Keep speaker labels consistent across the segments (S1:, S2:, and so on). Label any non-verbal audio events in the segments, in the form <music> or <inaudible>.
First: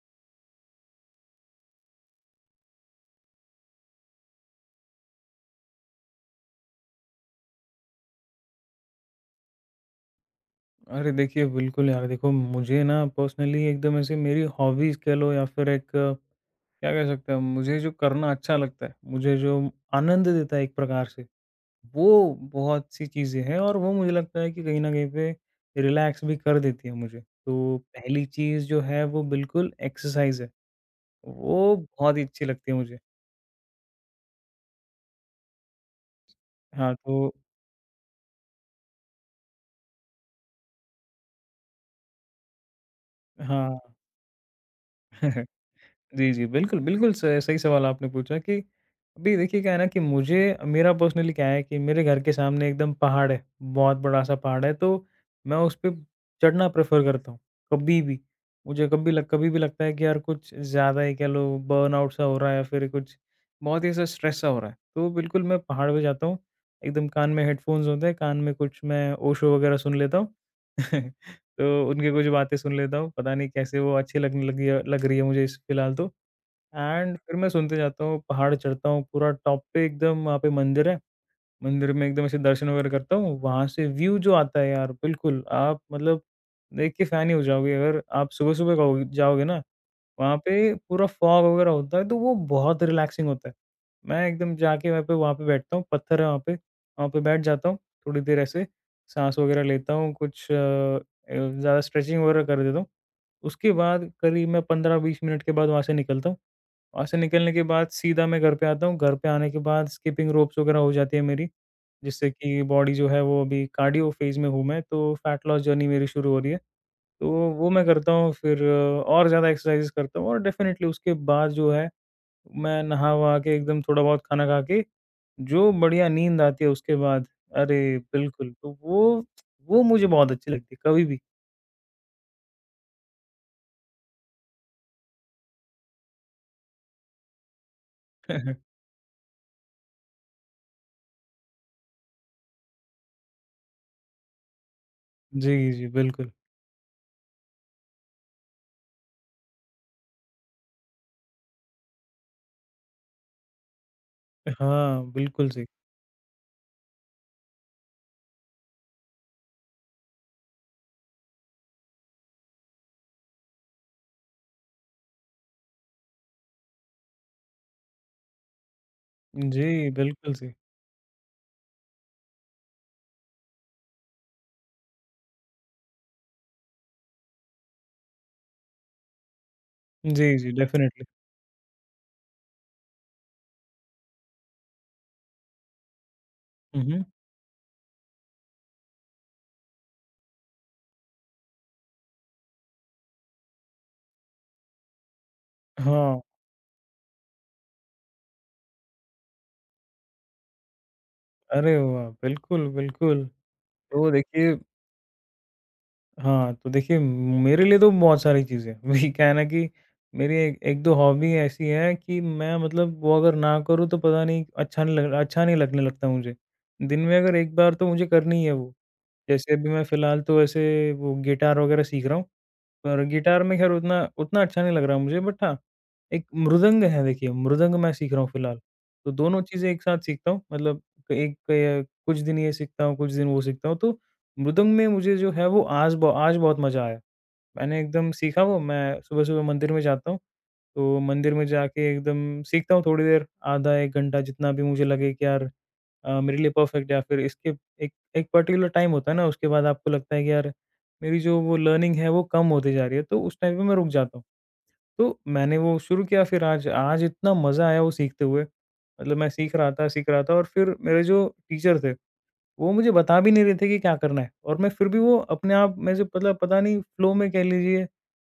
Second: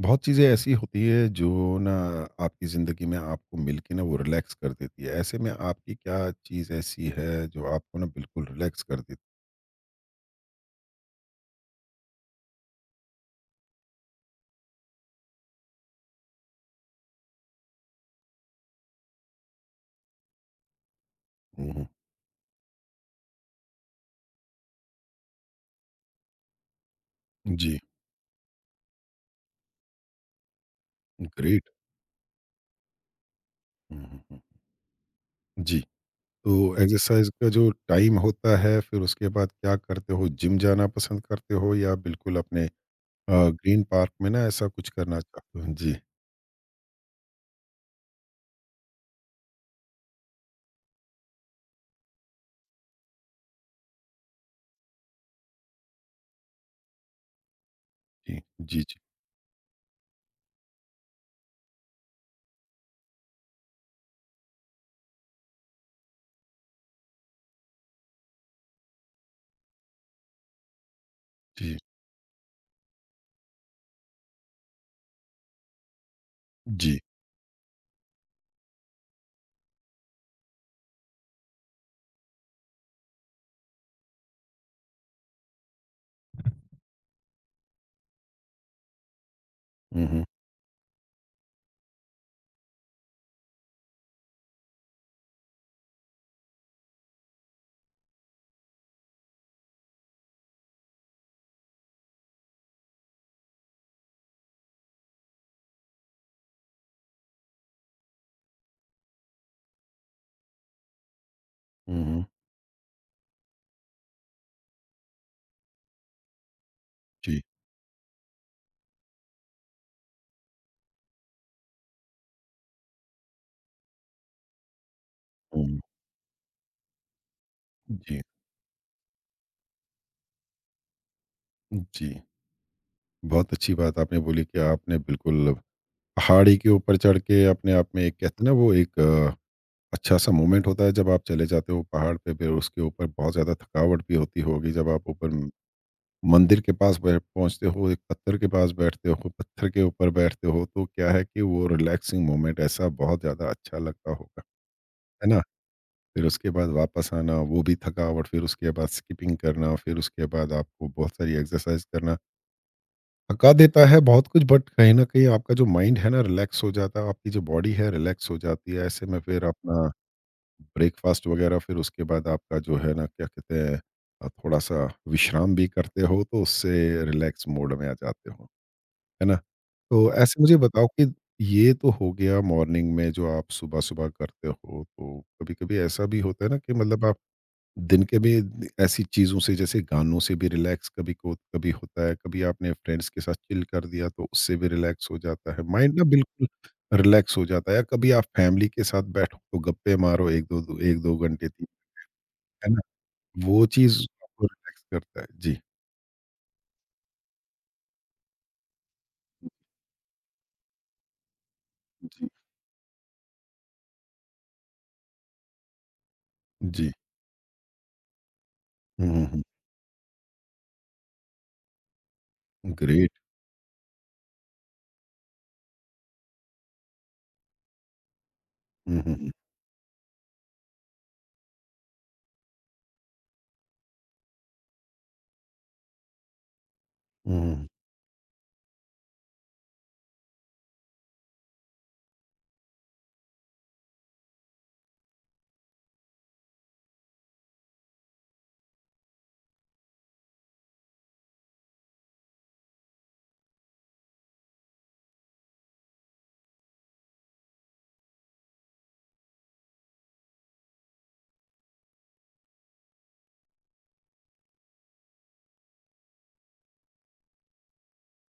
S1: बहुत चीज़ें ऐसी होती है जो ना आपकी ज़िंदगी में आपको मिलके ना वो रिलैक्स कर देती है। ऐसे में आपकी क्या चीज़ ऐसी है जो आपको ना बिल्कुल रिलैक्स कर देती।
S2: अरे देखिए, बिल्कुल यार देखो, मुझे ना पर्सनली एकदम ऐसे मेरी हॉबीज़ कह लो या फिर एक क्या कह सकते हैं, मुझे जो करना अच्छा लगता है, मुझे जो आनंद देता है एक प्रकार से,
S1: हुँ, हुँ।
S2: वो बहुत-सी चीज़ें हैं और वो मुझे लगता है कि कहीं न कहीं पे रिलैक्स भी कर देती है मुझे।
S1: जी,
S2: तो पहली चीज़ जो है वो बिल्कुल एक्सरसाइज़ है,
S1: ग्रेट।
S2: वो बहुत ही अच्छी लगती है मुझे।
S1: हुँ, हुँ, हुँ। जी, तो जी।
S2: हाँ,
S1: एक्सरसाइज
S2: तो
S1: का जो टाइम होता है फिर उसके बाद क्या करते हो? जिम जाना पसंद करते हो या बिल्कुल अपने
S2: हाँ।
S1: ग्रीन पार्क में ना ऐसा कुछ करना
S2: <laughs>
S1: चाहते हो? जी,
S2: जी, जी। बिल्कुल, बिल्कुल स सही सवाल आपने पूछा कि अभी देखिए क्या है ना कि मुझे मेरा पर्सनली क्या है कि मेरे घर के सामने एकदम पहाड़ है, बहुत बड़ा-सा पहाड़ है, तो मैं उस पे चढ़ना प्रेफ़र करता हूँ, कभी भी।
S1: जी, जी,
S2: मुझे
S1: जी,
S2: कभी भी लगता है कि यार कुछ ज़्यादा ही कह लो बर्नआउट सा हो रहा है या फिर कुछ बहुत ही ऐसा स्ट्रेस सा हो रहा है, तो बिल्कुल मैं पहाड़ पे जाता हूँ, एकदम कान में हेडफ़ोन्स होते हैं, कान में कुछ मैं ओशो वगैरह सुन लेता हूँ। <laughs>
S1: जी,
S2: तो उनकी कुछ बातें सुन लेता हूँ, पता नहीं कैसे वो अच्छी लगने लगी है लग रही है मुझे इस फिलहाल तो
S1: जी।
S2: एंड फिर मैं सुनते जाता हूँ, पहाड़ चढ़ता हूँ, पूरा टॉप पे एकदम वहाँ पे मंदिर है। मंदिर में एकदम ऐसे दर्शन वगैरह करता हूँ, वहाँ से व्यू जो आता है यार बिल्कुल, आप मतलब देख के फ़ैन ही हो जाओगे अगर आप सुबह-सुबह गाओगे जाओगे ना,
S1: हुँ, हुँ,
S2: वहाँ पे पूरा फॉग वगैरह होता है तो वो बहुत रिलैक्सिंग होता है। मैं एकदम जाके वहाँ पे बैठता हूँ, पत्थर है वहाँ पे बैठ जाता हूँ, थोड़ी देर ऐसे साँस वगैरह लेता हूँ, कुछ ज़्यादा स्ट्रेचिंग वगैरह कर देता हूँ। उसके बाद करीब मैं 15-20 मिनट के बाद वहाँ से निकलता हूँ। वहाँ से निकलने के बाद सीधा मैं घर पे आता हूँ, घर पे आने के बाद स्किपिंग रोप्स वगैरह हो जाती है मेरी।
S1: हुँ, हुँ।
S2: जिससे कि बॉडी जो है वो अभी कार्डियो फेज़ में हूँ मैं, तो फैट लॉस जर्नी मेरी शुरू हो रही है। तो
S1: जी,
S2: वो मैं करता हूँ फिर और ज़्यादा एक्सरसाइज़ करता हूँ और डेफ़िनेटली उसके बाद जो है मैं नहा-वहा के एकदम थोड़ा बहुत खाना खा के, जो
S1: हुँ,
S2: बढ़िया नींद आती है उसके बाद अरे!
S1: जी,
S2: बिल्कुल, तो वो मुझे बहुत अच्छी लगती है कभी भी।
S1: जी। बहुत अच्छी बात आपने बोली कि आपने बिल्कुल पहाड़ी के ऊपर चढ़ के अपने आप में एक कहते हैं ना वो
S2: <laughs>
S1: एक अच्छा सा मोमेंट होता है जब आप चले जाते हो पहाड़ पे, फिर उसके ऊपर बहुत ज़्यादा थकावट भी होती होगी जब आप ऊपर
S2: जी, जी, बिल्कुल।
S1: मंदिर के पास बैठ पहुंचते हो, एक पत्थर के पास बैठते हो, पत्थर के ऊपर बैठते हो तो क्या है कि वो रिलैक्सिंग मोमेंट ऐसा बहुत ज़्यादा अच्छा लगता होगा,
S2: हाँ,
S1: है ना?
S2: बिल्कुल सही।
S1: फिर उसके बाद वापस आना वो भी थकावट, फिर उसके बाद स्किपिंग करना, फिर उसके बाद आपको बहुत सारी एक्सरसाइज करना थका देता है बहुत कुछ, बट कहीं न कहीं आपका जो माइंड है ना रिलैक्स हो जाता है, आपकी जो बॉडी है रिलैक्स हो जाती है। ऐसे में फिर अपना
S2: जी, बिल्कुल सही।
S1: ब्रेकफ़ास्ट वग़ैरह, फिर उसके बाद आपका जो है ना क्या कहते हैं, थोड़ा-सा विश्राम भी करते हो तो उससे रिलैक्स मोड में आ जाते हो, है ना? तो
S2: जी,
S1: ऐसे
S2: जी,
S1: मुझे बताओ
S2: डेफ़िनेटली।
S1: कि ये तो हो गया मॉर्निंग में जो आप सुबह-सुबह करते हो, तो कभी-कभी ऐसा भी होता है ना कि
S2: हुँ,
S1: मतलब
S2: हुँ।
S1: आप दिन के भी ऐसी चीज़ों से, जैसे गानों से भी रिलैक्स कभी को कभी होता है, कभी आपने फ्रेंड्स के साथ चिल कर दिया तो उससे भी रिलैक्स हो जाता है। माइंड ना
S2: हाँ,
S1: बिल्कुल रिलैक्स हो जाता है, या कभी आप फैमिली के साथ बैठो तो गप्पे मारो 1-2 दो 1-2 घंटे तीन,
S2: अरे वाह! बिल्कुल,
S1: है ना?
S2: बिल्कुल।
S1: वो चीज़
S2: तो
S1: आपको
S2: देखिए
S1: रिलैक्स करता है। जी,
S2: हाँ, तो देखिए मेरे लिए तो बहुत सारी चीज़ें हैं। <laughs> वही क्या है ना कि मेरी एक 1-2 हॉबी ऐसी हैं कि
S1: जी।
S2: मैं मतलब वो अगर ना करूँ तो पता नहीं अच्छा नहीं लग अच्छा नहीं लगने लगता मुझे।
S1: जी।
S2: दिन में अगर एक बार तो मुझे करनी ही है वो।
S1: हुँ, हुँ, हुँ।
S2: जैसे अभी मैं फ़िलहाल तो ऐसे वो गिटार वगैरह सीख रहा हूँ। पर
S1: ग्रेट।
S2: गिटार में खैर उतना उतना अच्छा नहीं लग रहा मुझे बट हाँ, एक मृदंग है देखिए, मृदंग मैं सीख रहा हूँ फ़िलहाल।
S1: हुँ,
S2: तो
S1: हुँ, हुँ।
S2: दोनों चीज़ें एक साथ सीखता हूँ मतलब क- एक क कुछ दिन ये सीखता हूँ, कुछ दिन वो सीखता हूँ। तो मृदंग में मुझे जो है वो आज बहुत मज़ा आया।
S1: हुँ, हुँ।
S2: मैंने एकदम सीखा, वो मैं सुबह-सुबह मंदिर में जाता हूँ, तो मंदिर में जाके एकदम सीखता हूँ थोड़ी देर, आधा 1 घंटा जितना भी मुझे लगे कि यार मेरे लिए परफेक्ट है। या फिर इसके एक एक पर्टिकुलर टाइम होता है ना, उसके बाद आपको लगता है कि यार मेरी जो वो लर्निंग है वो कम होती जा रही है, तो उस टाइम पे मैं रुक जाता हूँ। तो मैंने वो शुरू किया फिर आज आज इतना मज़ा आया वो सीखते हुए, मतलब मैं सीख रहा था और फिर मेरे जो टीचर थे वो मुझे बता भी नहीं रहे थे कि क्या करना है, और मैं फिर भी वो अपने आप में से मतलब पता नहीं फ्लो में कह लीजिए,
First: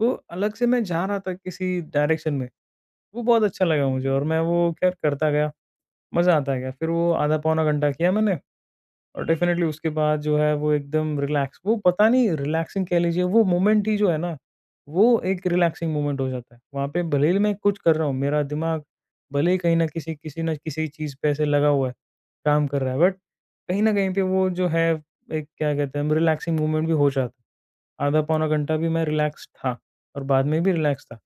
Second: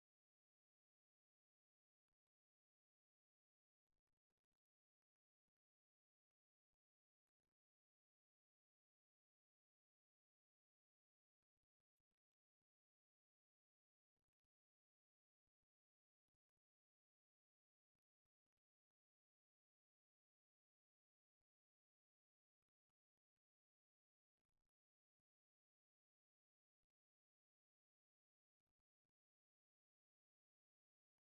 S2: वो अलग से मैं जा रहा था किसी डायरेक्शन में। वो बहुत अच्छा लगा मुझे और मैं वो खैर करता गया, मज़ा आता गया। फिर वो आधा पौना घंटा किया मैंने, और डेफ़िनेटली उसके बाद जो है वो एकदम रिलैक्स, वो पता नहीं रिलैक्सिंग कह लीजिए वो मोमेंट ही जो है ना, वो एक रिलैक्सिंग मोमेंट हो जाता है। वहाँ पे भले ही मैं कुछ कर रहा हूँ, मेरा दिमाग भले ही कहीं न किसी किसी न किसी चीज़ पे ऐसे लगा हुआ है, काम कर रहा है बट कहीं न कहीं पे वो जो है एक क्या कहते हैं, रिलैक्सिंग मोमेंट भी हो जाता है। आधा पौना घंटा भी मैं रिलैक्स था और बाद में भी रिलैक्स था।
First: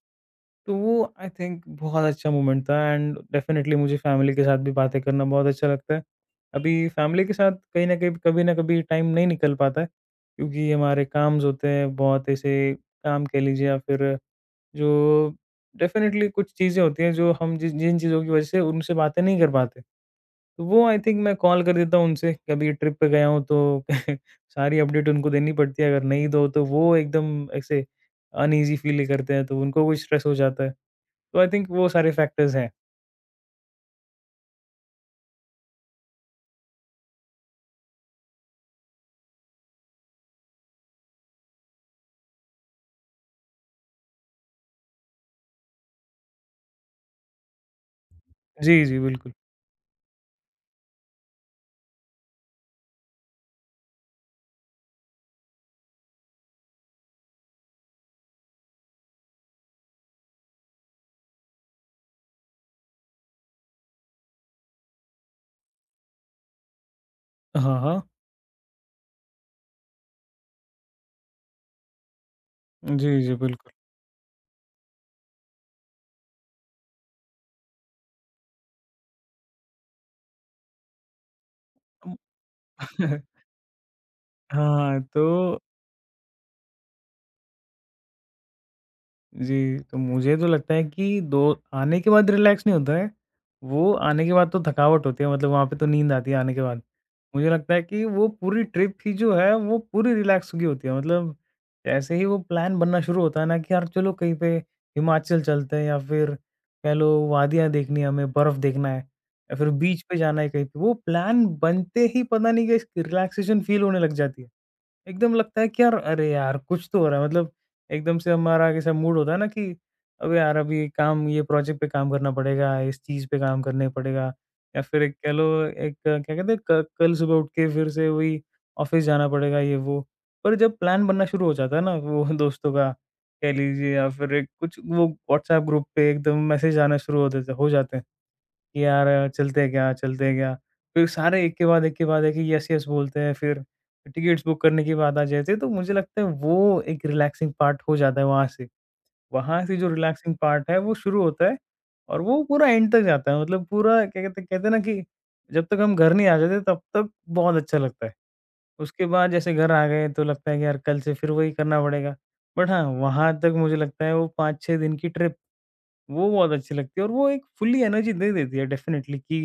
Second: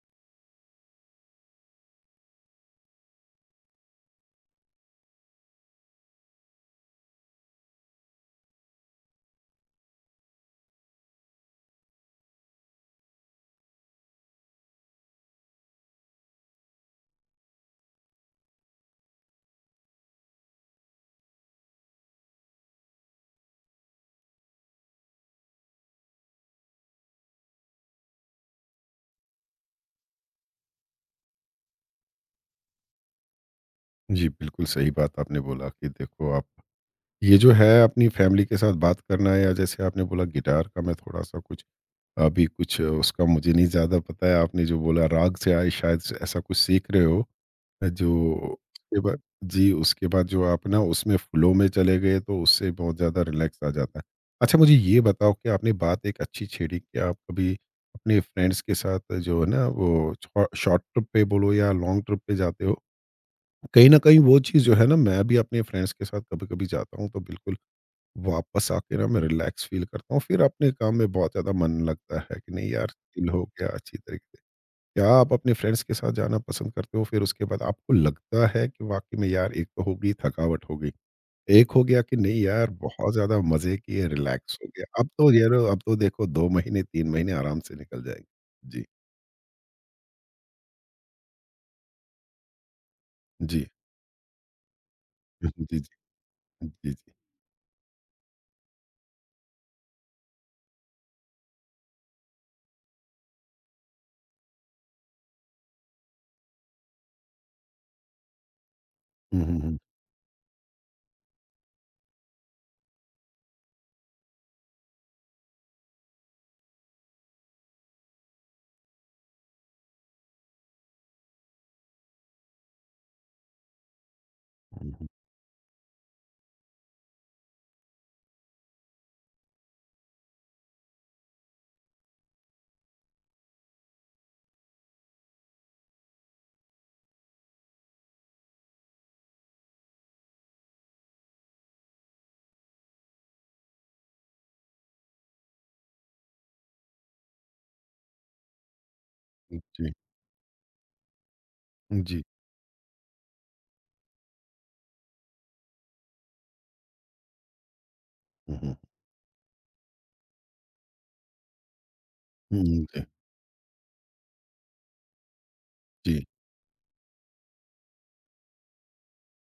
S2: तो वो आई थिंक बहुत अच्छा मोमेंट था, एंड डेफ़िनेटली मुझे फैमिली के साथ भी बातें करना बहुत अच्छा लगता है। अभी फैमिली के साथ कहीं न कहीं कभी न कभी टाइम नहीं निकल पाता है, क्योंकि हमारे काम्स होते हैं बहुत ऐसे, काम कह लीजिए या फिर जो डेफ़िनेटली कुछ चीज़ें होती हैं जो हम जिस जिन चीज़ों की वज़ह से उनसे बातें नहीं कर पाते। तो वो आई थिंक मैं कॉल कर देता हूँ उनसे, कभी ट्रिप पे गया हूँ तो <laughs> सारी अपडेट उनको देनी पड़ती है, अगर नहीं दो तो वो एकदम ऐसे अनईज़ी फ़ील करते हैं, तो उनको भी स्ट्रेस हो जाता है। तो आई थिंक वो सारे फैक्टर्स हैं।
S1: जी, बिल्कुल सही बात आपने बोला कि देखो आप ये जो है अपनी फैमिली के साथ बात करना है, या जैसे आपने बोला गिटार का मैं थोड़ा-सा कुछ, अभी कुछ उसका मुझे नहीं ज़्यादा पता है, आपने जो बोला राग से आए शायद स ऐसा कुछ सीख रहे हो, जो
S2: जी,
S1: उसके
S2: जी,
S1: बाद,
S2: बिल्कुल।
S1: जी, उसके बाद जो आप ना उसमें फ़्लो में चले गए तो उससे बहुत ज़्यादा रिलैक्स आ जाता है। अच्छा मुझे ये बताओ कि आपने बात एक अच्छी छेड़ी कि आप कभी अपने फ्रेंड्स के साथ जो है ना, वो छो शॉर्ट ट्रिप पे बोलो या लॉन्ग ट्रिप पे जाते हो। कहीं न कहीं वो चीज़ जो है ना, मैं भी अपने फ्रेंड्स के साथ कभी-कभी जाता हूँ तो बिल्कुल
S2: हाँ, हाँ।
S1: वापस आके ना मैं रिलैक्स फ़ील करता हूँ, फिर अपने काम में बहुत ज़्यादा मन लगता है कि नहीं यार,
S2: जी,
S1: चिल
S2: जी,
S1: हो गया
S2: बिल्कुल।
S1: अच्छी तरीके से। क्या आप अपने फ्रेंड्स के साथ जाना पसंद करते हो? फिर उसके बाद आपको लगता है कि वाक़ई में यार, एक तो हो गई थकावट हो गई, एक हो गया कि नहीं यार बहुत
S2: <laughs>
S1: ज़्यादा मज़े किए, रिलैक्स हो गया।
S2: हाँ,
S1: अब तो यार,
S2: तो
S1: अब तो देखो 2 महीने 3 महीने आराम से निकल जाएँगे। जी,
S2: जी, तो मुझे तो लगता है कि दो आने के बाद रिलैक्स नहीं होता है,
S1: जी।
S2: वो आने के बाद तो थकावट होती है, मतलब वहाँ पे तो नींद आती है आने
S1: <laughs>
S2: के
S1: हुँ, हुँ,
S2: बाद।
S1: जी, जी। जी, जी।
S2: मुझे लगता है कि वो पूरी ट्रिप ही जो है वो पूरी रिलैक्स की होती है, मतलब जैसे ही वो प्लान बनना शुरू होता है ना कि यार चलो कहीं पे हिमाचल चलते हैं, या फिर कह लो वादियाँ देखनी है हमें, बर्फ देखना है
S1: हुँ,
S2: या
S1: हुँ,
S2: फिर
S1: हुँ।
S2: बीच पे जाना है कहीं पे, वो प्लान बनते ही पता नहीं कैसे रिलैक्सेशन फील होने लग जाती है। एकदम लगता है कि यार, अरे यार कुछ तो हो रहा है, मतलब एकदम से हमारा कैसा मूड होता है ना कि अबे यार अभी काम, ये प्रोजेक्ट पे काम करना पड़ेगा, इस चीज़ पे काम करने पड़ेगा, या
S1: हुँ,
S2: फिर
S1: हुँ।
S2: एक कह लो एक क्या कहते हैं क कल सुबह उठ के फिर से वही ऑफ़िस जाना पड़ेगा ये वो। पर जब प्लान बनना शुरू हो जाता है ना वो <laughs> दोस्तों का कह लीजिए, या फिर एक कुछ वो व्हाट्सऐप ग्रुप पे एकदम मैसेज आना शुरू हो देते हो जाते हैं कि यार चलते हैं क्या, चलते हैं क्या? फिर सारे एक के बाद एक के बाद एक ही यस, यस बोलते हैं, फिर टिकट्स बुक करने की बात आ जाती है, तो मुझे लगता है वो एक रिलैक्सिंग पार्ट हो जाता है वहाँ से। वहाँ से जो
S1: जी,
S2: रिलैक्सिंग पार्ट है वो शुरू होता है और
S1: जी।
S2: वो पूरा एंड तक जाता है, मतलब पूरा क्या कहते कहते हैं ना कि जब तक हम घर नहीं आ जाते तब तक बहुत अच्छा लगता है।
S1: हुँ, हुँ।
S2: उसके बाद जैसे घर आ गए तो लगता है कि यार कल से फिर वही करना पड़ेगा।
S1: हुँ,
S2: बट हाँ,
S1: हुँ। जी,
S2: वहाँ तक मुझे लगता है वो 5-6 दिन की ट्रिप
S1: जी।
S2: वो बहुत अच्छी लगती है, और वो एक फुल्ली एनर्जी दे देती है डेफ़िनेटली कि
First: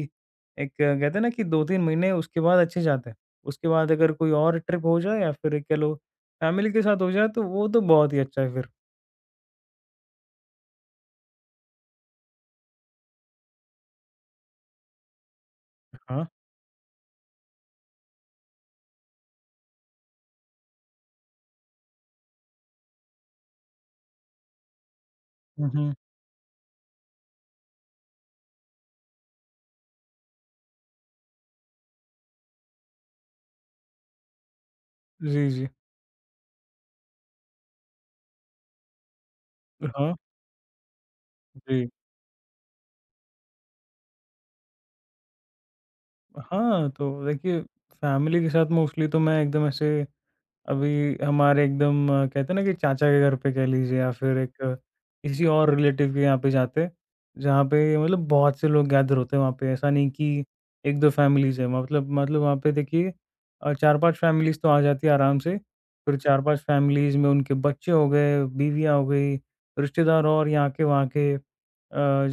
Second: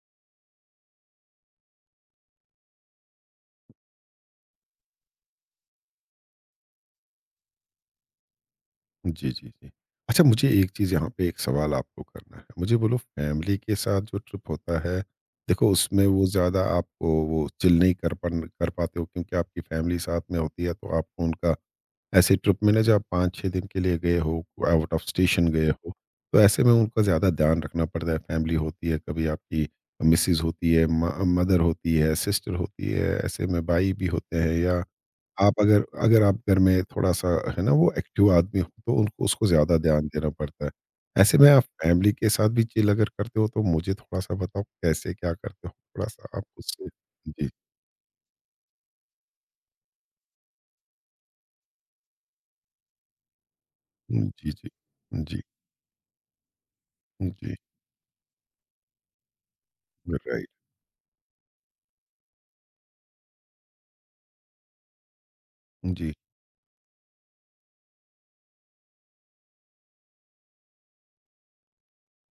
S2: एक कहते हैं ना कि 2-3 महीने उसके बाद अच्छे जाते हैं। उसके बाद अगर कोई और ट्रिप हो जाए या फिर कह लो फैमिली के साथ हो जाए तो वो तो बहुत ही अच्छा है फिर।
S1: जी, जी, जी। अच्छा, मुझे एक चीज़ यहाँ पे एक सवाल आपको करना है। मुझे बोलो फैमिली के साथ जो ट्रिप होता है, देखो उसमें वो
S2: हाँ।
S1: ज़्यादा आपको वो चिल नहीं कर पन कर पाते हो क्योंकि आपकी फैमिली साथ में होती है तो आपको उनका, ऐसे ट्रिप में ना जब आप 5-6 दिन के लिए गए हो, आउट ऑफ स्टेशन
S2: हुँ,
S1: गए
S2: हुँ।
S1: हो, तो ऐसे में उनका ज़्यादा ध्यान रखना पड़ता है। फैमिली होती है, कभी आपकी मिसेज़ होती है, म मदर होती है, सिस्टर होती है, ऐसे में भाई भी होते हैं, या
S2: जी,
S1: आप
S2: जी।
S1: अगर अगर आप घर में थोड़ा-सा है ना वो एक्टिव आदमी हो तो उनको उसको ज़्यादा ध्यान
S2: हाँ,
S1: देना पड़ता है। ऐसे में आप
S2: जी।
S1: फैमिली के साथ भी चिल अगर करते हो तो मुझे थोड़ा-सा बताओ कैसे क्या करते हो? थोड़ा-सा आप उससे।
S2: हाँ, तो
S1: जी।
S2: देखिए फैमिली के साथ मोस्टली तो मैं एकदम ऐसे अभी हमारे एकदम कहते हैं ना कि चाचा के घर पे कह लीजिए या
S1: हुँ,
S2: फिर
S1: जी,
S2: एक
S1: जी। जी,
S2: किसी और रिलेटिव के यहाँ पे जाते,
S1: जी,
S2: जहाँ पे मतलब बहुत से लोग गैदर होते हैं वहाँ पे। ऐसा नहीं कि
S1: राइट।
S2: 1-2 फैमिलीज़ हैं, मतलब वहाँ पे देखिए 4-5 फैमिलीज़ तो आ जाती है आराम से।
S1: जी,
S2: फिर 4-5 फैमिलीज़ में उनके बच्चे हो गए, बीवियाँ हो गई, रिश्तेदार और यहाँ के वहाँ के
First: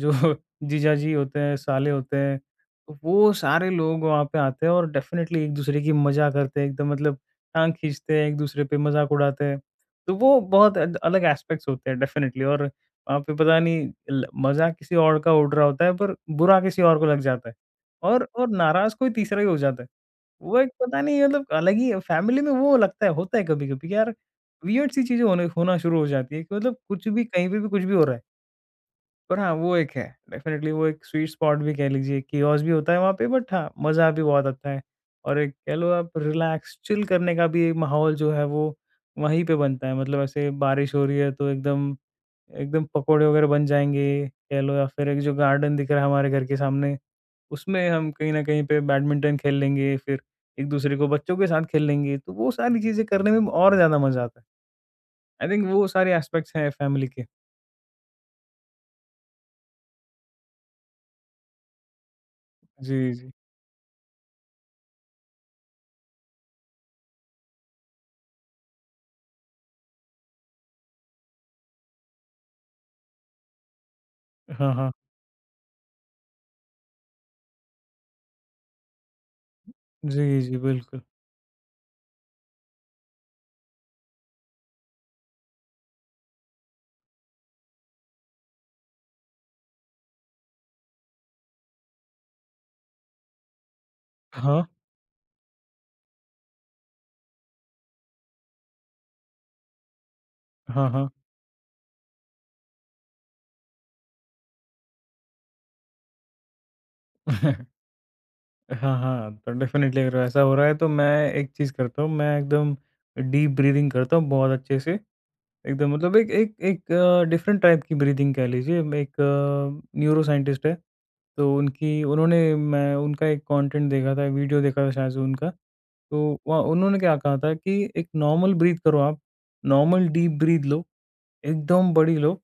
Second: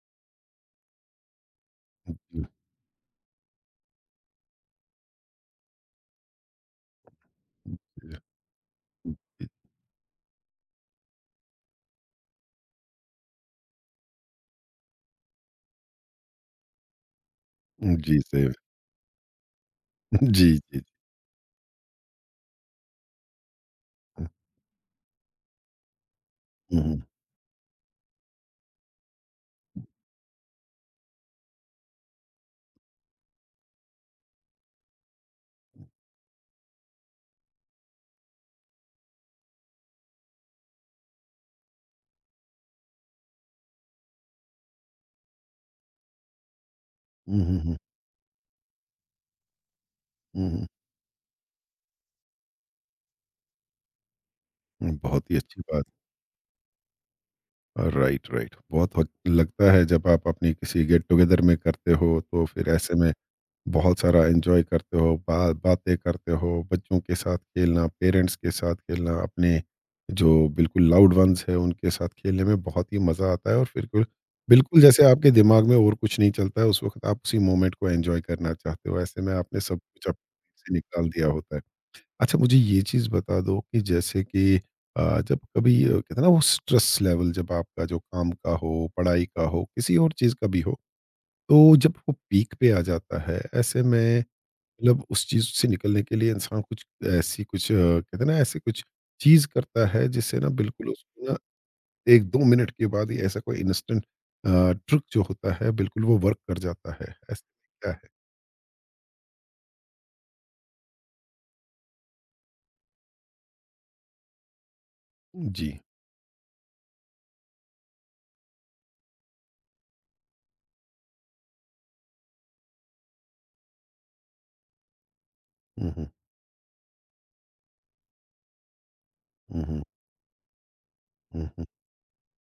S2: जो <laughs> जीजाजी होते हैं, साले होते हैं,
S1: जी,
S2: तो वो सारे लोग वहाँ पे आते हैं और डेफ़िनेटली एक-दूसरे की मज़ा करते हैं एकदम, मतलब टाँग
S1: जी,
S2: खींचते हैं, एक-दूसरे पे मज़ाक उड़ाते हैं। तो वो बहुत अद अलग एस्पेक्ट्स होते हैं डेफ़िनेटली, और वहाँ पे पता नहीं ल मज़ाक किसी और का उड़ रहा होता है पर बुरा किसी और को लग जाता है,
S1: जी,
S2: और
S1: सेम।
S2: नाराज़ कोई तीसरा ही हो जाता है।
S1: जी,
S2: वो एक
S1: जी।
S2: पता नहीं, मतलब अलग ही फैमिली में वो लगता है होता है कभी-कभी कि यार
S1: हुँ,
S2: वियर्ड सी चीज़ें होने होना शुरू हो जाती है कि मतलब
S1: हुँ,
S2: कुछ भी कहीं पे भी कुछ भी हो रहा है। पर हाँ, वो एक है, डेफ़िनेटली वो एक स्वीट स्पॉट भी कह लीजिए, किओस्क भी होता है वहाँ पे बट हाँ, मज़ा भी बहुत आता है। और एक कह लो आप रिलैक्स चिल करने का भी एक माहौल जो है वो वहीं पे बनता है। मतलब ऐसे बारिश हो रही है तो एकदम एकदम पकौड़े वग़ैरह बन जाएँगे, कह लो या फिर एक जो गार्डन दिख रहा है हमारे घर के सामने,
S1: हुँ, हुँ,
S2: उसमें हम कहीं न कहीं पे बैडमिंटन खेल लेंगे, फिर
S1: हुँ, हुँ,
S2: एक-दूसरे को बच्चों के साथ खेल लेंगे, तो वो सारी चीज़ें करने में और ज़्यादा मज़ा आता है।
S1: हुँ, बहुत ही
S2: आई
S1: अच्छी
S2: थिंक
S1: बात।
S2: वो सारे एस्पेक्ट्स हैं फैमिली के।
S1: Right, right. बहुत वक़्त लगता है जब आप अपनी किसी गेट टुगेदर में करते हो तो फिर ऐसे
S2: जी,
S1: में
S2: जी।
S1: बहुत सारा एंजॉय करते हो, बातें करते हो, बच्चों के साथ खेलना, पेरेंट्स के साथ खेलना, अपने जो बिल्कुल लाउड वंस है उनके साथ खेलने में बहुत ही मज़ा आता है, और फिर
S2: हाँ,
S1: बिल्कुल
S2: हाँ।
S1: जैसे आपके दिमाग में और कुछ नहीं चलता है उस वक्त, आप उसी मोमेंट को एंजॉय करना चाहते हो, ऐसे में आपने सब कुछ अपने
S2: जी, जी,
S1: से
S2: बिल्कुल।
S1: निकाल दिया होता है। अच्छा, मुझे ये चीज़ बता दो कि जैसे कि जब कभी, कहते हैं ना वो स्ट्रेस लेवल, जब आपका जो काम का हो, पढ़ाई का हो, किसी और चीज़ का भी हो, तो जब वो पीक पे आ जाता है ऐसे में,
S2: हाँ,
S1: मतलब उस चीज़ से निकलने के लिए इंसान कुछ ऐसी कुछ, कहते हैं ना, ऐसी कुछ चीज़ करता है जिससे ना बिल्कुल
S2: हाँ, हाँ।
S1: उसको ना 1-2 मिनट के बाद ही ऐसा कोई इंस्टेंट अ, ट्रिक जो होता है, बिल्कुल वो वर्क कर जाता है। ऐसा
S2: <laughs>
S1: क्या है?
S2: हाँ, हाँ, तो डेफ़िनेटली अगर ऐसा हो रहा है तो मैं एक चीज़ करता हूँ। मैं एकदम डीप ब्रीथिंग करता हूँ बहुत अच्छे से।
S1: जी।
S2: एकदम मतलब एक एक एक अ, डिफ़रेंट टाइप की ब्रीथिंग कह लीजिए। एक न्यूरो साइंटिस्ट है, तो उनकी उन्होंने मैं उनका एक कंटेंट देखा था, वीडियो देखा था शायद से उनका।
S1: हुँ, हुँ।
S2: तो वहाँ उन्होंने क्या कहा था कि एक नॉर्मल ब्रीथ करो आप,
S1: हुँ, हुँ।
S2: नॉर्मल डीप ब्रीथ लो,
S1: हुँ, हुँ।
S2: एकदम बड़ी लो।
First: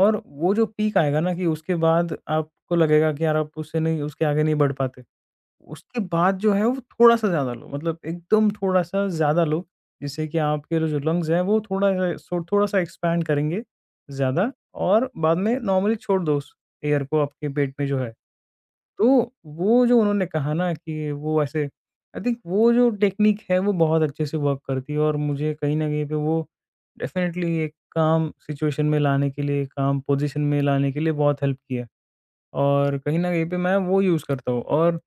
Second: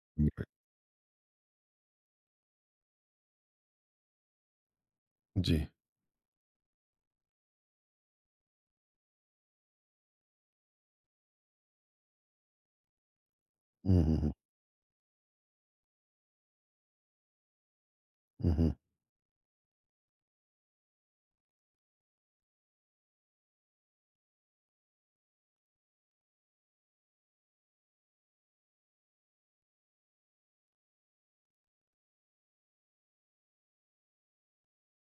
S2: और
S1: बिल्कुल।
S2: वो जो पीक आएगा ना कि उसके बाद आपको लगेगा कि यार आप उससे नहीं उसके आगे नहीं बढ़ पाते।
S1: जी।
S2: उसके बाद जो है वो थोड़ा-सा ज़्यादा लो, मतलब एकदम थोड़ा-सा ज़्यादा लो, जिससे कि आपके जो लंग्स हैं वो थोड़ा सा सो थोड़ा-सा एक्सपैंड करेंगे
S1: हुँ, हुँ, हुँ।
S2: ज़्यादा। और बाद में नॉर्मली छोड़ दो उस एयर को आपके पेट में जो है।
S1: हुँ, हुँ।
S2: तो वो जो उन्होंने कहा ना कि वो ऐसे आई थिंक वो जो टेक्नीक है वो बहुत अच्छे से वर्क करती है और मुझे कहीं न कहीं पे वो डेफ़िनेटली एक काम सिचुएशन में लाने के लिए, काम पोज़ीशन में लाने के लिए बहुत हेल्प किया। और कहीं न कहीं पे मैं वो यूज़ करता हूँ और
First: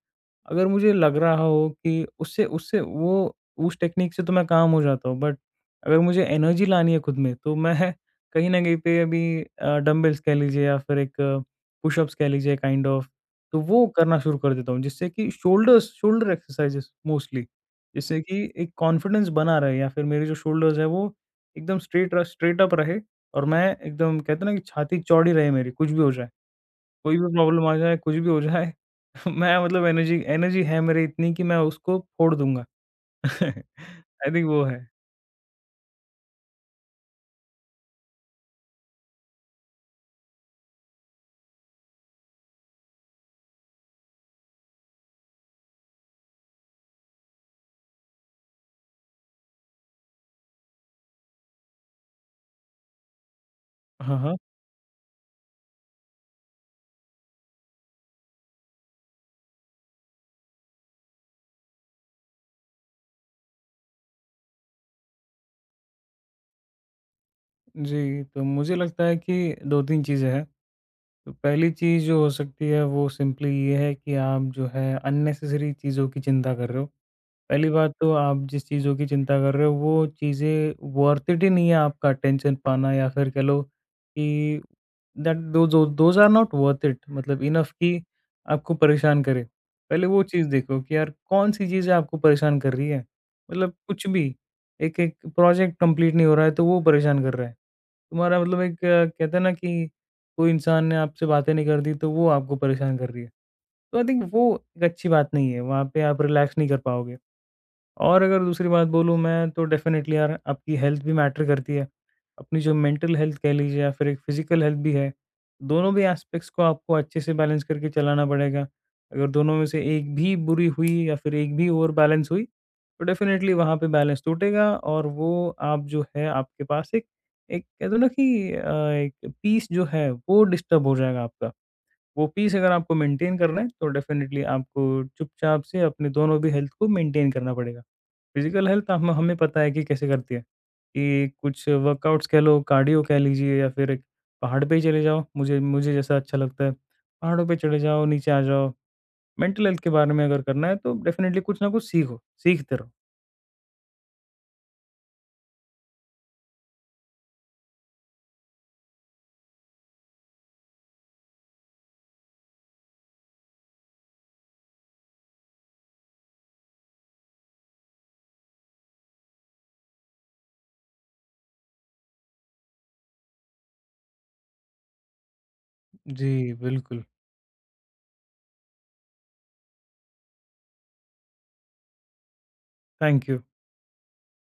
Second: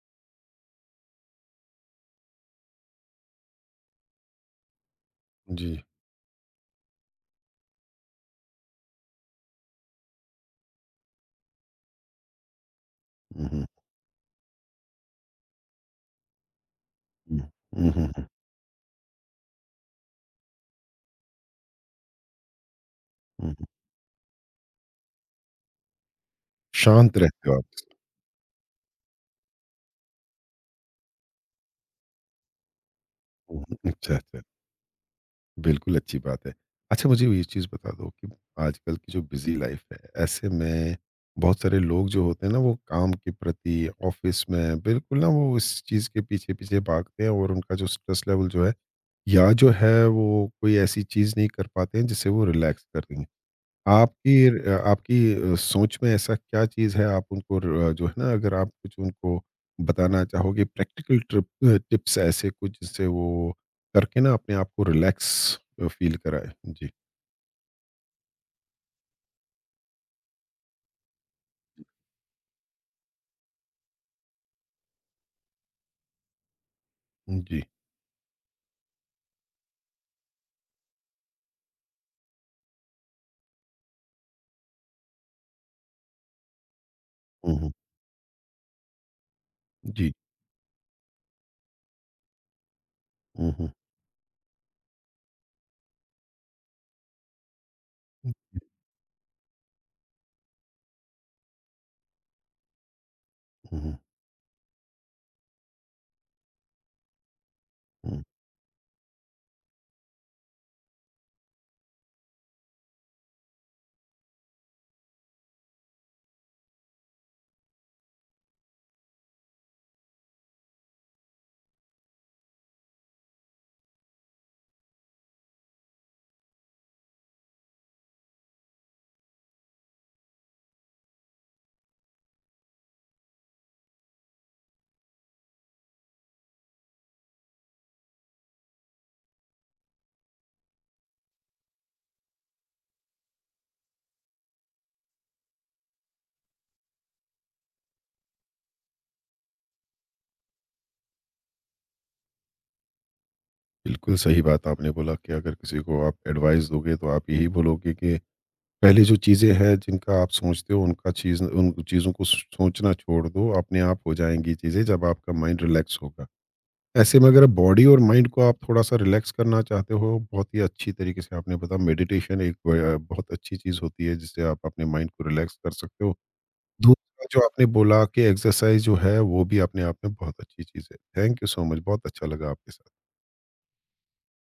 S2: अगर मुझे लग रहा हो कि उससे उससे वो उस टेक्नीक से तो मैं काम हो जाता हूँ, बट
S1: जी।
S2: अगर मुझे एनर्जी लानी है खुद में तो मैं <laughs> कहीं न कहीं पे अभी डंबल्स कह लीजिए या फिर एक पुशअप्स कह लीजिए काइंड ऑफ,
S1: हुँ,
S2: तो
S1: हुँ।
S2: वो करना शुरू कर देता हूँ जिससे कि शोल्डर एक्सरसाइज़ेस
S1: हुँ।
S2: मोस्टली,
S1: हुँ, हुँ,
S2: जिससे
S1: हुँ।
S2: कि एक कॉन्फिडेंस बना रहे या फिर मेरे जो शोल्डर्स हैं वो एकदम स्ट्रेट अप रहे और
S1: हुँ,
S2: मैं
S1: हुँ।
S2: एकदम कहते हैं ना कि छाती चौड़ी रहे मेरी, कुछ भी हो जाए।
S1: शांत
S2: कोई भी
S1: रहते हो आप।
S2: प्रॉब्लम आ जाए, कुछ भी हो जाए, <laughs> मैं मतलब एनर्जी एनर्जी है मेरी इतनी कि मैं उसको फोड़ दूँगा।
S1: हुँ,
S2: <laughs>
S1: हुँ। अच्छा,
S2: आई
S1: अच्छा।
S2: थिंक वो है।
S1: बिल्कुल, अच्छी बात है। अच्छा मुझे ये चीज़ बता दो कि आजकल की जो बिज़ी लाइफ़ है, ऐसे में बहुत सारे लोग जो होते हैं ना, वो काम के प्रति, ऑफ़िस में बिल्कुल ना वो इस चीज़ के पीछे-पीछे भागते हैं, और उनका जो स्ट्रेस लेवल जो है, या जो है वो, कोई ऐसी चीज़ नहीं कर पाते हैं जिससे वो रिलैक्स कर लेंगे।
S2: हाँ, हाँ।
S1: आपकी, सोच में ऐसा क्या चीज़ है, आप उनको र जो है ना, अगर आप कुछ उनको बताना चाहोगे प्रैक्टिकल टिप्स, ऐसे कुछ जिससे वो करके ना अपने आप को रिलैक्स फ़ील कराएँ? जी,
S2: जी, तो मुझे लगता है कि 2-3 चीज़ें हैं। तो पहली चीज़ जो हो सकती है वो सिंपली ये है कि आप जो है अननेसेसरी चीज़ों की चिंता कर रहे हो।
S1: जी।
S2: पहली बात तो आप जिस चीज़ों की चिंता कर रहे हो वो चीज़ें वर्थ इट ही नहीं है आपका अटेंशन पाना या फिर कह लो कि that those are not worth it मतलब
S1: हुँ, हुँ।
S2: इनफ कि आपको परेशान करे। पहले
S1: जी।
S2: वो चीज़ देखो कि यार कौन-सी चीज़ें आपको परेशान कर रही है?
S1: हुँ, हुँ।
S2: मतलब कुछ भी, एक-एक प्रोजेक्ट कंप्लीट नहीं हो रहा है तो वो परेशान कर रहा है। तुम्हारा मतलब एक कहते हैं ना कि कोई इंसान ने आपसे बातें नहीं कर दी तो वो आपको परेशान कर रही है।
S1: हुँ, हुँ,
S2: तो आई थिंक वो एक अच्छी बात नहीं है, वहाँ पे आप रिलैक्स नहीं कर पाओगे।
S1: हुँ।
S2: और अगर दूसरी बात बोलूँ मैं तो डेफ़िनेटली यार आपकी हेल्थ भी मैटर करती है। अपनी जो मेंटल हेल्थ कह लीजिए या फिर एक फ़िज़िकल हेल्थ भी है। दोनों भी एस्पेक्ट्स को आपको अच्छे से बैलेंस करके चलाना पड़ेगा। अगर दोनों में से एक भी बुरी हुई या फिर एक भी ओवर बैलेंस हुई, तो डेफ़िनेटली वहाँ पे बैलेंस टूटेगा और वो आप जो है आपके पास एक एक कह दो ना कि एक पीस जो है वो डिस्टर्ब हो जाएगा आपका। वो पीस अगर आपको मेंटेन करना है तो डेफ़िनेटली आपको चुपचाप से अपने दोनों भी हेल्थ को मेंटेन करना पड़ेगा। फिजिकल हेल्थ हम हमें पता है कि कैसे करती है, कि कुछ वर्कआउट्स कह लो, कार्डियो कह लीजिए या फिर एक पहाड़ पे ही चले जाओ, मुझे मुझे जैसा अच्छा लगता है। पहाड़ों पे चले जाओ, नीचे आ जाओ। मेंटल हेल्थ के बारे में अगर करना है तो डेफ़िनेटली कुछ ना कुछ सीखो, सीखते रहो।
S1: बिल्कुल सही बात आपने बोला कि अगर किसी को आप एडवाइस दोगे तो आप यही बोलोगे कि पहले जो चीज़ें हैं जिनका आप सोचते हो उनका चीज़, उन चीज़ों को सोचना छोड़ दो, अपने आप हो जाएँगी चीज़ें जब आपका माइंड रिलैक्स होगा। ऐसे में अगर बॉडी और माइंड को आप थोड़ा-सा रिलैक्स करना चाहते हो, बहुत ही अच्छी तरीके से आपने बताया मेडिटेशन एक ब बहुत अच्छी चीज़ होती है, जिससे आप अपने माइंड को रिलैक्स कर सकते हो।
S2: जी, बिल्कुल।
S1: दूसरा जो आपने बोला कि एक्सरसाइज़ जो है, वो भी अपने आप में बहुत अच्छी चीज़ है। थैंक यू सो मच, बहुत अच्छा लगा आपके साथ।
S2: Thank you.